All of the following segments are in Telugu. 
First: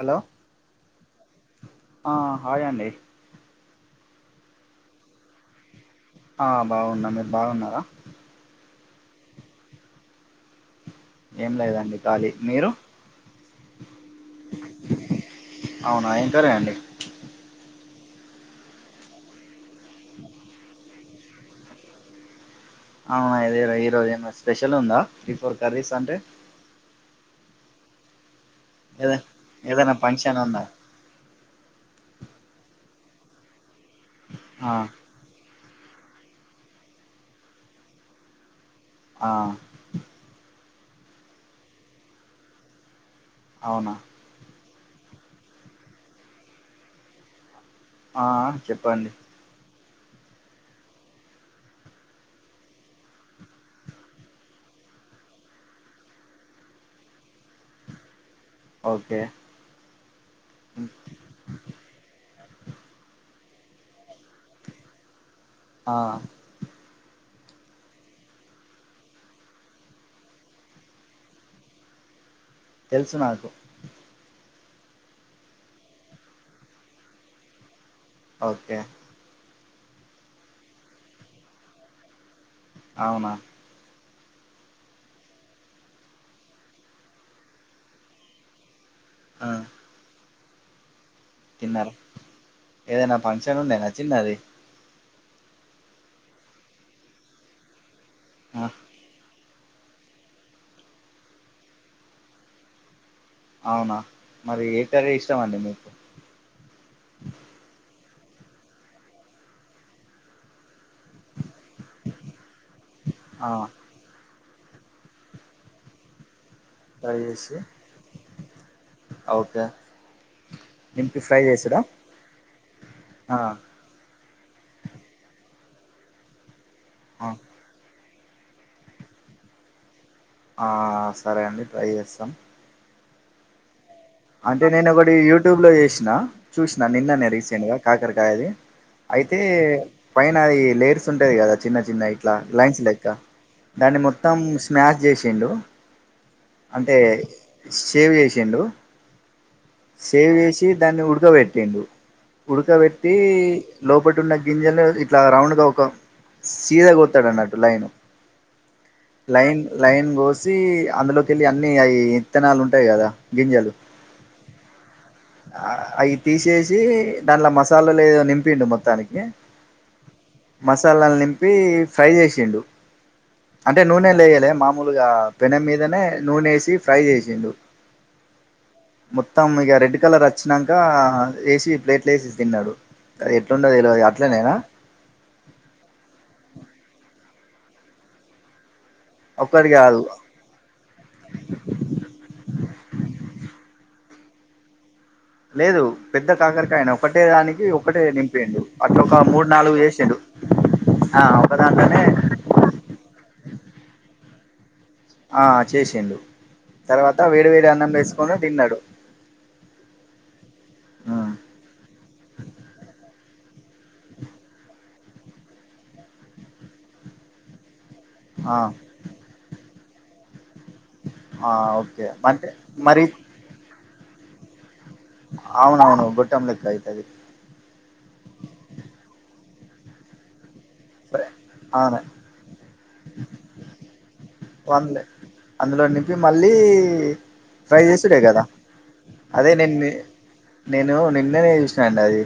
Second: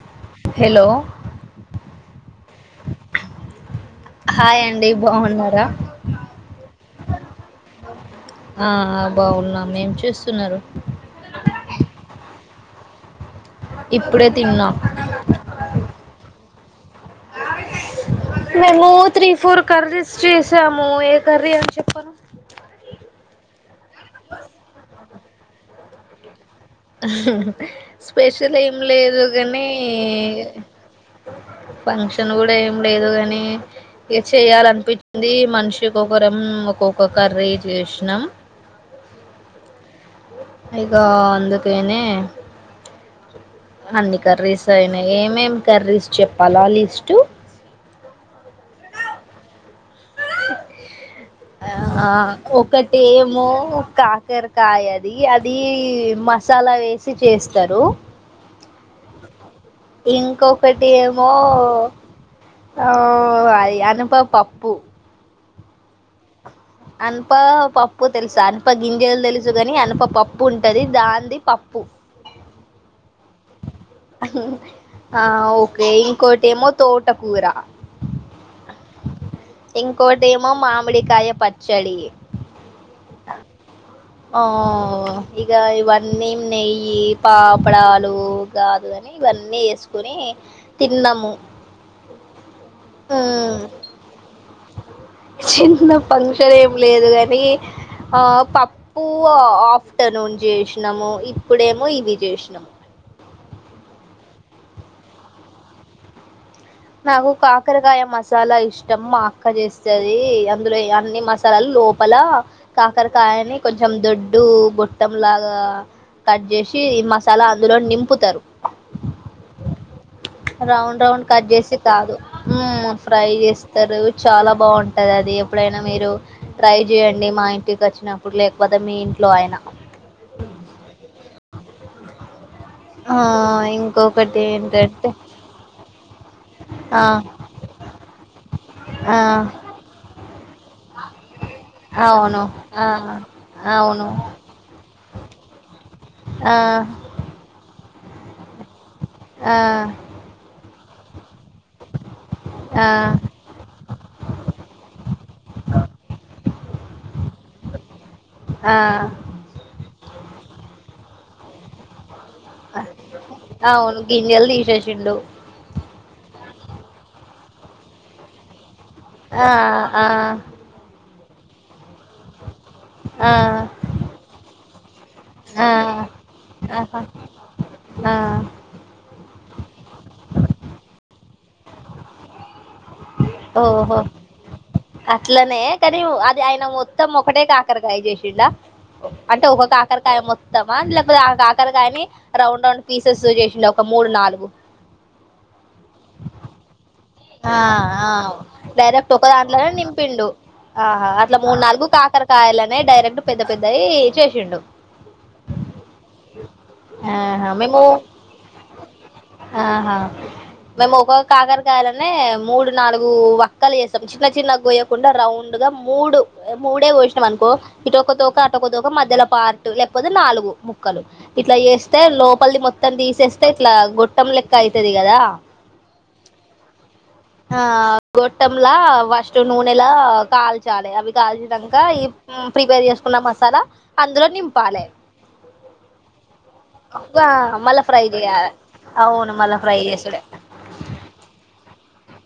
హలో హలో ఆ హాయ్ అండి హాయ్ అండి బాగున్నారా ఆ బాగున్న మీరు బాగున్నారా బాగున్నామ ఏం చేస్తున్నరు ఏం లేదండి ఖాళీ మీరు ఇప్పుడే తిన్నా అవునా ఏం కర్రీ అండి [inaudible] మేము త్రీ ఫోర్ కర్రీస్ చేసాము ఏ కర్రీ అని చెప్పను అవునా ఏదో ఈరోజు ఏమన్న స్పెషల్ ఉందా త్రీ ఫోర్ కర్రీస్ అంటే స్పెషల్ ఏం ఏద లేదు గానీ ఏదైనా ఫంక్షన్ ఉందా ఫంక్షన్ గూడా ఏం లేదు గాని ఇగ ఆ చేయాలనిపించింది మనిషి కొకరం ఒక్కొక్క కర్రీ చేసినాం ఆ ఇగ అందుకేనే అవునా అన్ని కర్రీస్ సరేనా ఏమేమి కర్రీస్ చెప్పాలా లిస్టు ఆ చెప్పండి ఆ ఆ ఒకటేమో కాకరకాయది అది మసాలా వేసి చేస్తరు ఓకే ఇంకొకటి ఏమో ఆ అనుప్ప పప్పు ఆ అనుప్ప పప్పు తెలుసా అనుప్ప గింజలు దెలుసు గాని అనుప్ప పప్పు ఉంటది దాంది పప్పు తెలుసు నాకు ఆ ఓకే ఇంకోటి ఏమో తోటకూర ఓకే ఇంకోటేమో మామిడి కాయ పచ్చడి అవునా ఆ ఇగ ఇవన్నీ నెయ్యి పాపడాలు గాదుగా ఇవన్నీ యేసుకొని తిన్నారు ఏదైనా ఆ ఫంక్షన్ ఉండేనా చిన్నది చిన్న ఫంక్షన్ ఏమి లేదు గాని ఆ పప్పు ఆ ఆఫ్టర్నూన్ జేసినాము ఇప్పుడేమో ఇవి జేసినాము అవునా మరి ఏ కర్రీ ఇష్టమండి మీకు నాకు కాకరకాయ మసాలా ఇష్టం మా అక్క జేస్తది అందులో అన్ని మస లోపల ఆ కాకరకాయని కొంచెం దొడ్ గొట్టం లాగా కట్ జే షి ఫ్రై మసాలా చేసి అందులో నింపుతరు ఓకే రౌండ్ నింపి రౌండ్ ఫ్రై కట్ చేసి చేసుడా కాదు ఉమ్ ఫ్రై ఆ జేస్తరు చాలా బాగుంటది అది ఎప్పుడైనా మీరు ట్రై ఆ జేయండి మా ఇంటికి వచ్చిన ప్పుడు లేకపోతే మీ ఇంట్లో అయిన ఆ సరే అండి ట్రై చేస్తాం ఆ ఇంకొ అంటే నేను ఒకటి యూట్యూబ్ లో జేసిన చూసినా ఆ నిన్ననే రీసెంట్ గా కాకరకాయది ఆ అయితే పైన అది లేయర్స్ ఉంటది గదా చిన్న చిన్న ఇట్లా అవును లైన్స్ ఆ లెక్క దాన్ని అవును మొత్తం స్మాష్ జేసిండు ఆ అంటే సేవ్ జేసిండు ఆ దాన్ని ఉడుక బెట్టిండు ఆ ఉడకబెట్టి లోపటున్న గింజలు ఇట్లా రౌండ్గా ఒక సీదా గొడతా డన్నట్టు లైను ఆ లైన్ లైన్ గోసి అందులో టి అన్ని అయి ఇత్తనాలు ఉంటయి కదా గింజలు అవును గింజలు తీసేసిండు అయి తీసేసి దానిట్ల మసాలా లేదో నింపిండు మొత్ మొత్తానికి ఆ ఆ మసాలాలు నిం పి ఫ్రై చేసిండు, ఆ అంటే నూనె లేయలే మామూలుగా పెనం ఆ మీదనే నూనెేసి ఫ్రై ఆహా చేసిండు. ఆ మొత్తం ఇగ రెడ్ కలర్ అచ్చినంక వేసి ప్లేట్లు ఏసి తిన్నరు. అది ఎట్లుండే ఓహో తెల్వది అట్లేనేైనా? అట్లనే కానీ, అది ఆయన మొత్తం ఒకటే కాకరకాయ చేసిండా? అంటే ఒక ఒక్కటి కాదు కాకరకాయ మొత్తామా, లేకపోతే ఆ కాకరకాయని రౌండ్ రౌండ్ పీసెస్ చేసి డ ఒక మూడు నాలుగు లేదు పెద్ద కాకరకాయనే ఒకటే ఆ దానికి ఒకటే ఆ నింపండు డైరెక్ట్ అటోక ఒక మూడు దాంట్లోనే నాలుగు చేసిండు నింపిండు ఆహా ఆ అట్లా ఒక మూడు నాలుగు దాంట్లోనే కాకరకాయలనే డైరెక్ట్ పెద్ద పెద్దవి చేసిండు. ఆ చేసిండు, తర్వాత ఆహా వేడి వేడి మేము అన్నం వేసుకొని తిన్నడు. ఆహా మేము ఒక కాకరకాయలనే మూడు నాలుగు వక్కలు చేస్తం, చిన్న చిన్న గోయకొండ రౌండ్ గా మూడు, మూడే కోసినం అనుకో ఇటు ఒక తోకా ఆ అటొక తోక మధ్యలో పార్ట్ లేకపోతే నాలుగు ముక్కలు ఆ ఇట్ల చేస్తే ఓకే అంటే లోపలిది మొత్తం మరి తీసేస్తే ఇట్ల గొట్టం లెక్క అయి అవునవును గొట్టం లెక్క అయితది ఆ గొట్టంలా ఫస్ట్ నూనెలా కాల్చ చాలే అవి ఫ్రై కాల్చినంక అవును ఈ ప్రిపేర్ చేసుకున్న మసాలా అందులో నింపాలె. వన్లే అందులో నింపి మళ్ళీ ఫ్రై మళ్ళా చేసుడే కదా? చేయాలి అవును అదే మళ్ళా నిన్ ఫ్రై చేసుడే నేను నిన్ననే చూసిన అండి అది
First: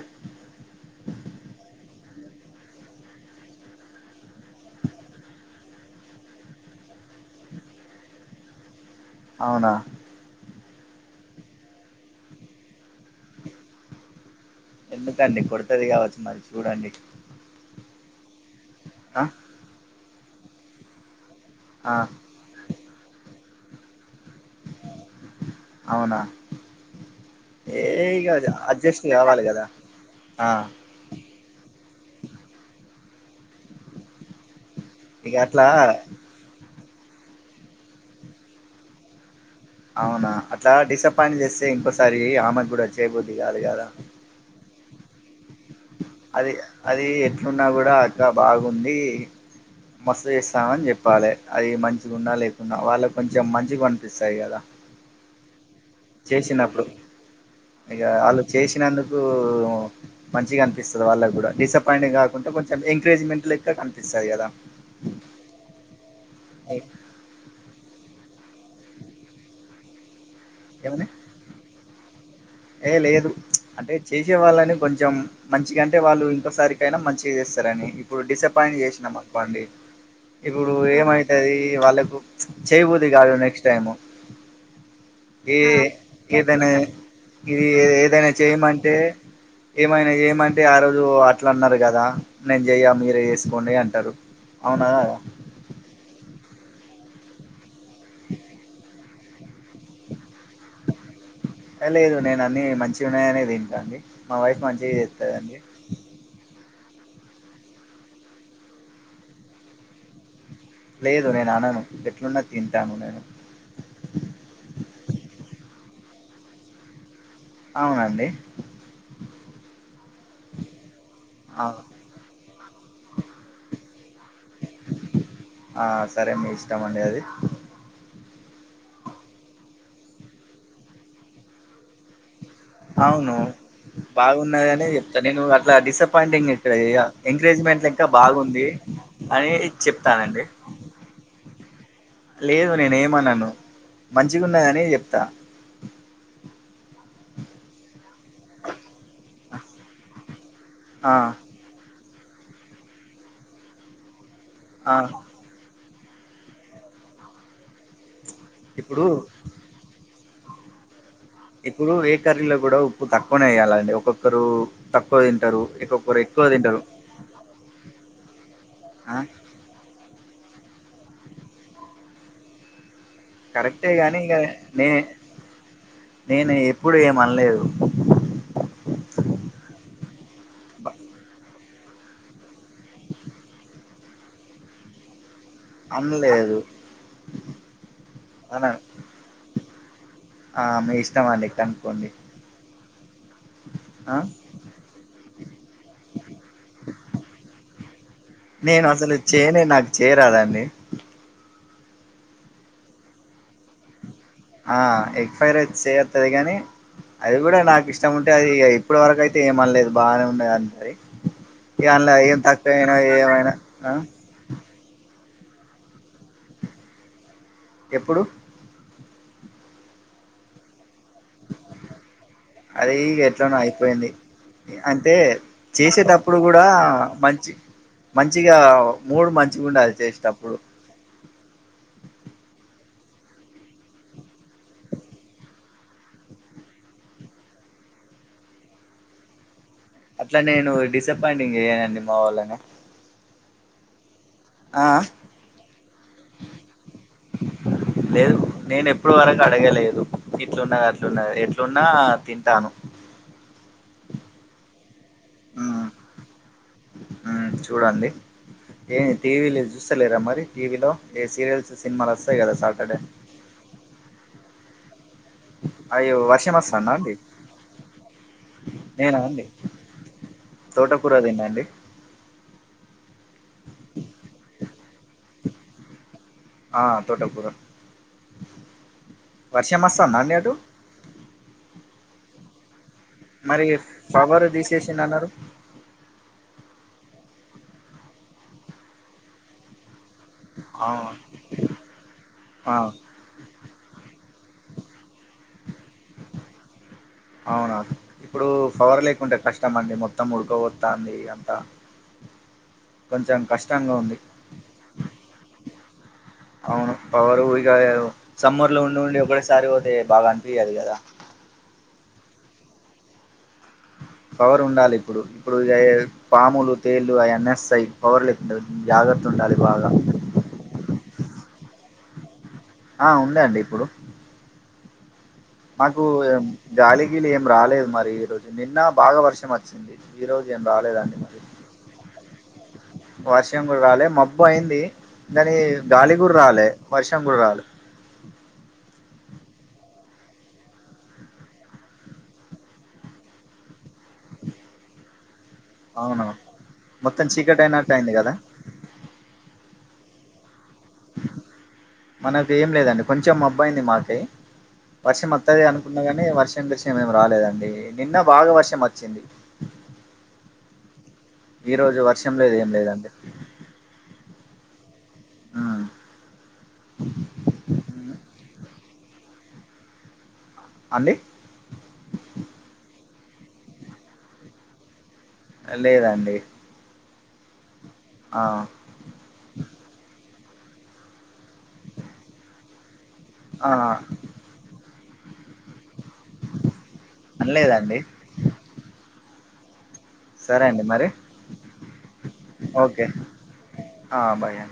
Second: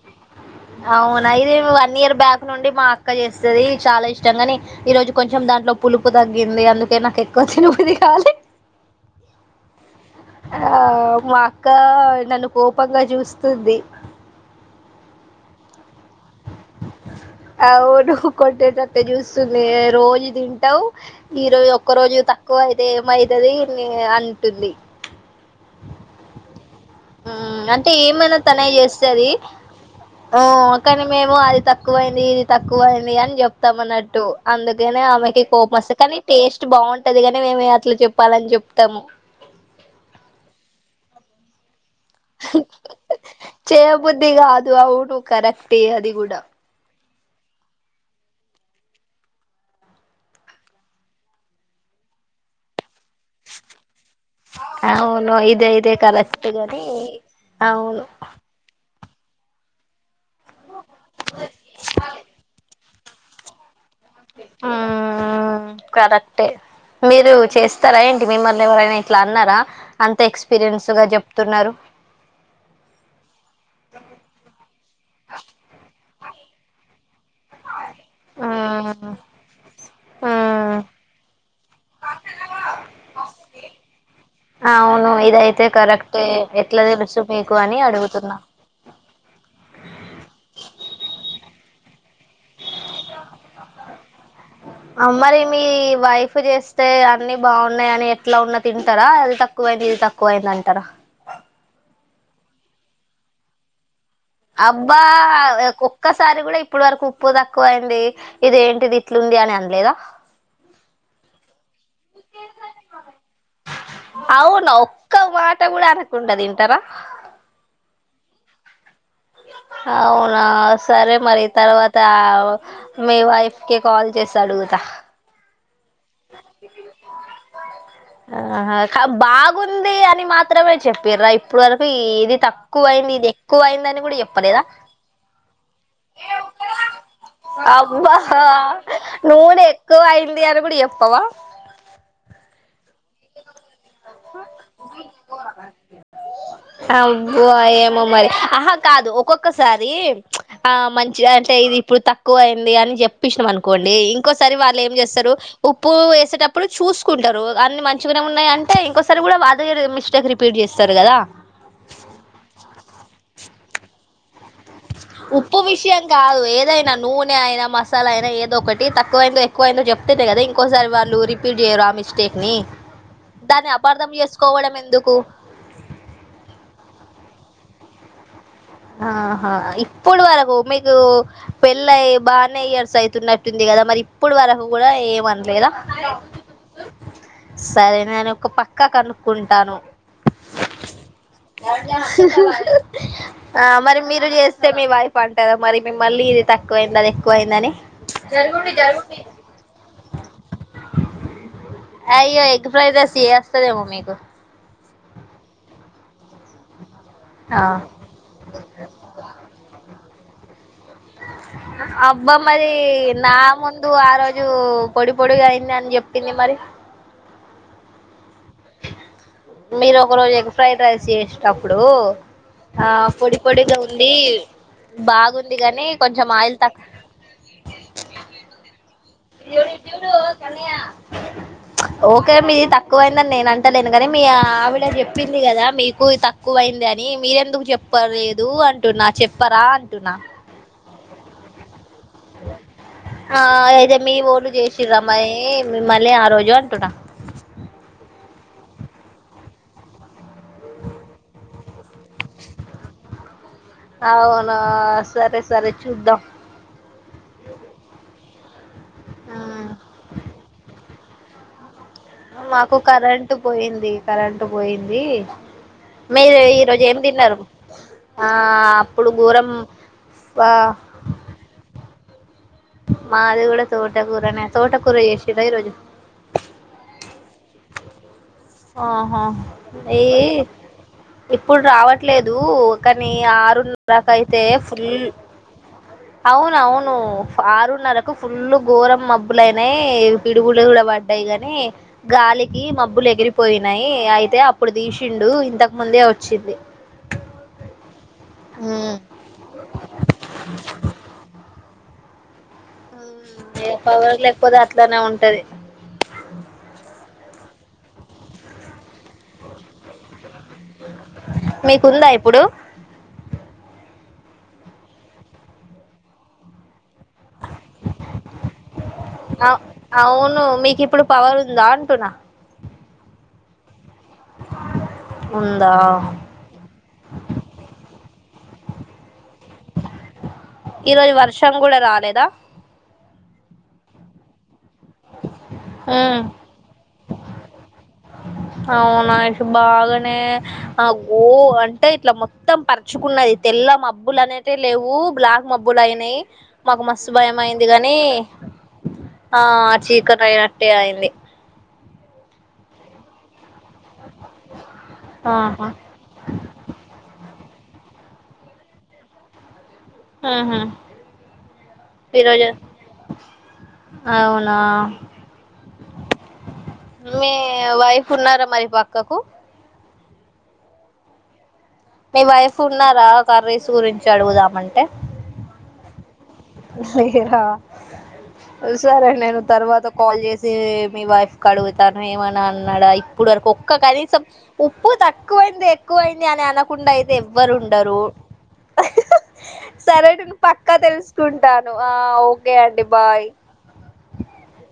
అవునా ఇది వన్ ఇయర్ బ్యాక్ నుండి మా అక్క చేస్తది, చాలా ఇష్టం గని ఈరోజు కొంచెం దాంట్లో పులుపు తగ్గింది అందుకే నాకు ఎక్కువ తినబుద్ధి కాలే. అవునా ఆ మా అక్క నన్ను కోపంగా చూస్తుంది. ఎందుకండి కొడతది కావచ్చు మరి చూడండి అవును కొట్టేటట్టే ఆ చూస్తుంది రోజు తింటవు ఈ రోజు ఒక్క ఆ రోజు తక్కువ అయితే ఏమైతది నే అం అవునా ఉమ్ ఏ అంటే ఇగ ఏమైనా తనే అడ్జస్ట్ చేస్తది కావాలి కదా ఆ కనీ మేము అది తక్కువైంది ఇది తక్కువైం అని చెప్తాం అన్నట్టు అందుకనే ఇక ఆమెకి అట్లా కోపంస్త కానీ టేస్ట్ బాగుం టది గని మేమే అట్లా చెప్పాలని చెప్తాం అవునా అట్లా డిసప్పాయింట్ చేస్తే ఇంకోస్ సరీ ఆమెకు కూడా చెయ్య బుద్ధి కాదు కదా చేయబుద్ధి కాదు అవును కరెక్టే కూడా అది అది ఎట్లున్నా కూడా అక్క బాగుంది. మస్తు చేస్తావని చెప్పాలె, అది మంచిగున్నా లేకున్నా వాళ్ళకు కొంచెం మంచిగ అనిపిస్తాయి కదా అవును ఇదైతే కరెక్ట్ గాని చేసినప్పుడు, ఇగ అవును ఆళ్ళు చేసినందుకు కు మంచిగా అనిపిస్తది వాళ్ళకు గుడ, డిసప్పయింట్ కాకుండా కొంచెం ఎంకరేజ్మెంట్ లెక్కన హా కరెక్టే మీరు చేస్తారా ఏంటి మిమ్మల్ని ఎవరైనా ఇట్ల అన్నారా, అంత ఎక్స్పీరియన్స్ గా ఏమని చెప్తున్నారు. ఏ లేదు అంటే చేసే వాళ్ళని కొంచెం మంచిగ వాళ్ళు ఇంకోసారి కైనా మంచి చేస్తరు అని ఇప్పుడు డిసపాయింట్ మ్మ్ చేసినం అనుకోండి ఇప్పుడు మ్మ్ ఏమై అది వాళ్ళకు చెయ్య బుద్ధి కాదు నెక్స్ట్ టైము అవును ఏ ఇదయితే కరెక్టే ఏదైనా ఎట్లా తెలుసు మీకు ఇది అని ఏదైనా అడుగుతున్నా చేయమంటే ఏమైనా ఏమంటే ఆ రోజు అట్ల అన్నారు కదా నేను చెయ్య మీరే చేసుకోండి అంటారు అవునా అ కదా మరి మీ వైఫ్ చేస్తే అన్ని బాగున్నాయి అని ఎట్లా ఉన్న తింటార తక్కువ అయింది ఇది తక్కువ అయింది అంటర లేదు నేను అన్ని మంచి ఉన్నాయనే తింటా అండి అబ్బా ఒక్కసారి కూడ ఇ ఇప్పుడు వరకు ఉప్పు తక్కువ అయ్యింది ఇదేంటిది ఇట్లుంది అని అనలేదా లేదు నేను అనను ఎట్లున్నా తింటాను నేను అవును ఒక్క మాట కూడ అనకుండ తింటర అవునండి అవునా సరే మరి ఆ తర్వాత మీ వైఫ్ కి కాల్ చేసి అడుగుతా ఆ సరే మీ ఇష్టమండి అది ఉంది అని మాత్రమే చెప్పిర అ ఇప్పుడు వరకు ఏది త అవును బాగున్నద అనే చెప్త నేను అట్లా డిసప్పయింటింగ్ ఇక్కడ చేయ ఎంకరే ఇంకా అబ్బా బాగుంది అని నూనె ఎక్కువ అయింది చెప్తానండి అని కూడా చెప్పవా లేదు నేనే ఏమనను మంచిగా ఉన్నాదానే చెప్త అబ్బో ఏమో మరి ఆహా కాదు ఒక్కొక్కసారి ఆ మంచి అంటే ఇది ఇప్పుడు తక్కువ అయింది అని చెప్పేసిము అనుకోండి ఓకోసారి వాళ్ళు ఏం ఆ చేస్తారు ఉప్పు వేసేటప్పుడు చూసుకుంటారు అన్ని మంచి ఉన్నాయి అంటే ఇప్పుడు ఇంకోసారి కూడ అదే మిస్టేక్ రిపీట్ చేస్తారు కదా ఇప్పుడు ఏ కరీలో కూడఉప్పు తక్కువనే వేయ్యాలండి ఒక్కొక్కరు తక్కు ఉప్పు విషయం కాదు ఏదైనా నూనె అయినా మసాలా అయినా ఏదో ఒకటి ఆ తక్కువ అయిందో ఎక్కువైందో చెప్తేనే కదా ఇంకోసారి వాళ్ళు రిపీట్ చేయరు ఆ మిస్టేక్ని కరెక్టే కానీ ఇగ నే నేను ఎప్పుడు ఏమనలేదు [inaudible] ఆహా ఇప్పుడు వరకు మీకు పెళ్ళయి బానే ఇయర్స్ అయితున్నట్టుంది గ కద మరి ఇప్పుడు వరకు కూడ ఏమ అమ్మలేదు సరే నేను ఒక పక్క కనుక్కుంటాను ఆ మీ ఇష్టం అండి కనుక్కోండి [unintelligible] [inaudible] ఆ మరి ఆ మీరు చేస్తే మీ వైఫ్ అంటదా మరి మిమ్మల్ళీ ఇది తక్కువ అయింది అది ఎక్కువైంది అని నేను అసలు చేనే నాకు చేయరాదండి అయ్యో ఎగ్ ఫ్రైడ్ రైస్ [unintelligible] మీకు ఆ ఎగ్ ఫ్రైడ్ రైస్ [unintelligible] గని అది కూడ ఆ నాకు ఇష్టం ఉంటే అది ఇప్పటి వరకు అయితే ఏమనలేదు బాగానే ఉన్నది అని అంటది ఏంలా అబ్బా ఏం మరి తక్కువ అయినా నా ఏమైన ముందు ఆ రోజు పొడి పొడిగా అయింది అని చెప్పింది మరి ఎప్పుడు మీరు ఒక రోజు ఎగ్ ఫ్రైడ్ రైస్ చేసినప్పుడూ అదీ ఏట్లనో అయిపోయింది అంటే బాగుంది కాని కొంచెం చేసేటప్పుడు ఆయిల్ కూడా తక్కువ మంచి మంచిగా మూడు చూడు మంచిగా ఇటు ఉండాలి చూడు చేసేటప్పుడు కన్నయ్య ఓకే మీత తక్కువైందని నేను అంటలేను గానీ మీ ఆవిడ చెప్పింది కదా మీకు తక్కువైంది అని మీరెందుకు చెప్ చెప్పలేదు అంటున్నా చెప్పరా అంటున్నా అట్లా నేను డిసప్పాయింటింగ్ చేయనండి మా వొళ్ళుని ఆ అయితే మీ వొళ్ళు చేసిర్రామ్మని మిమ్మల్ని ఆ రోజు అంటున్నా లేదు నేను ఎప్పుడు వరకు అడగలేదు ఇట్లున్నది అట్లున్నది ఎట్లున్నా తింటాను అవునా సరే సరే చూద్దాం ఉ చూడండి ఏ టీవీలు చూస్తలేరా మరి టీవీలో ఏ సీరియల్ మాకు కరెంటు పోయింది కరెంటు పోయింది అవి మీరు వర్షం ఈరోజు వస్తాందా ఏం అండి తిన్నారు ఆ అప్పుడు నేనా అండి గోరం ఆ తోటకూర తినండి మాది కూడా తోటకూరనే తోటకూర చేసిర్ర ఈరోజు ఆ తోటకూర ఆహా వర్షం అఈ వస్తాందా అండి అటు ఇప్పుడు రావట్లేదు కానీ మరి ఆరున్నరక అయితే పవర్ ఫుల్ తీసేసిండు అన్నారు అవున అవును ఆరున్నరకు ఫుల్ ఘోరం మబ్బులయినాయి పిడుగులు కూడా పడ్డాయి గాని గాలికి ఆ మబ్బులు ఎగిరిపోయి న్నాయి అయితే అప్పుడు తీసిండు ఇంతకు ముందే వచ్చింది అవునా ఇప్పుడు ఉమ్ పవర్ లేకుంటే కష్టం అండి మొత్తం ఉడుకో తాంది అంతా కొంచెం ఉ ఏ కష్టంగా ఉంది పవర్ లేకపోతే అట్లానే ఉంటది అవును పవరు ఇక ఓ సమ్మర్ లో ఉండి ఉండి ఒకడేసారి పోతే బాగా అనిపియ్యదు కదా ఉందా ఇప్పుడు పవర్ ఉండాలి ఇప్పుడు ఇప్పుడు గై పాములు తేలు ఆయన్ని వస్తాయి పవర్లఫ్ లేకుండా జాగ్రత్త ఉండాలి అవ్ బాగా అవును మీకు ఇప్పుడు పవర్ ఉందా అంటున్న ఆ ఉందా అండి ఇప్పుడు ఉందా నాకు గాలి గిలి ఏం రాలేదు మరి ఈ రోజు నిన్న బాగా వర్ష ర్షం వచ్చింది ఈ రజు ఏం ఈరోజు రాలేదండి మరి వర్షం కూడా రాలేదా వర్షం కూడా రాలే మబ్బు అయింది దని గాలి ఉమ్ కూడా రాలే వర్షం కూడా రాలే అవునా ఇ బాగానే ఆ గో అంటే ఇట్లా మొత్తం పరుచుకున్నది తెల్ల మబ్బులు అనేతే లేవు బ్లాక్ మబ్బులు అయినాయి అవును మాకు మస్తుసు మొత్తం భయం చీకటి అయింది అయినట్టు గాని కదా ఆ అట్ చీకటి అయినట్టే అయింది మనది ఏం లేదండి కొంచెం అబ్బాయింది మాది టే వర్షం వతాది ఆహా అనుకున్నా కానీ వర్షం గిర్షం ఏమి రాలేదు అండి నిన్న భాగవర్షం వచ్చింది ఉహు ఈ రోజు వర్షం ఈరోజు లేదు ఏం లేదు అండి అవునా మీ వైఫ్ కున్నారా మరి పక్కకు అని మీ వైఫ్ ఉన్నారా కర్రీసు గురించి అడుగుదామంటే లేదండి లేరా ఆ సరే నేను తర్వాత కాల్ చేసి మీ వైఫ్ కడుగుతనా ఏమనా అన్నాడా ఇప్పుడు వరకు ఆ ఒక్క కనీసం ఉప్పు తక్కువైంది ఎక్కువైంది అని అనకుండా అయితే ఎవ్వరు లేదండి ఉండరు సరే అండి సరే పక్కా అండి మరి తెలుసుకుంటాను ఆ ఓకే అండి ఓకే బాయ్ ఆ బాయ్ అండి.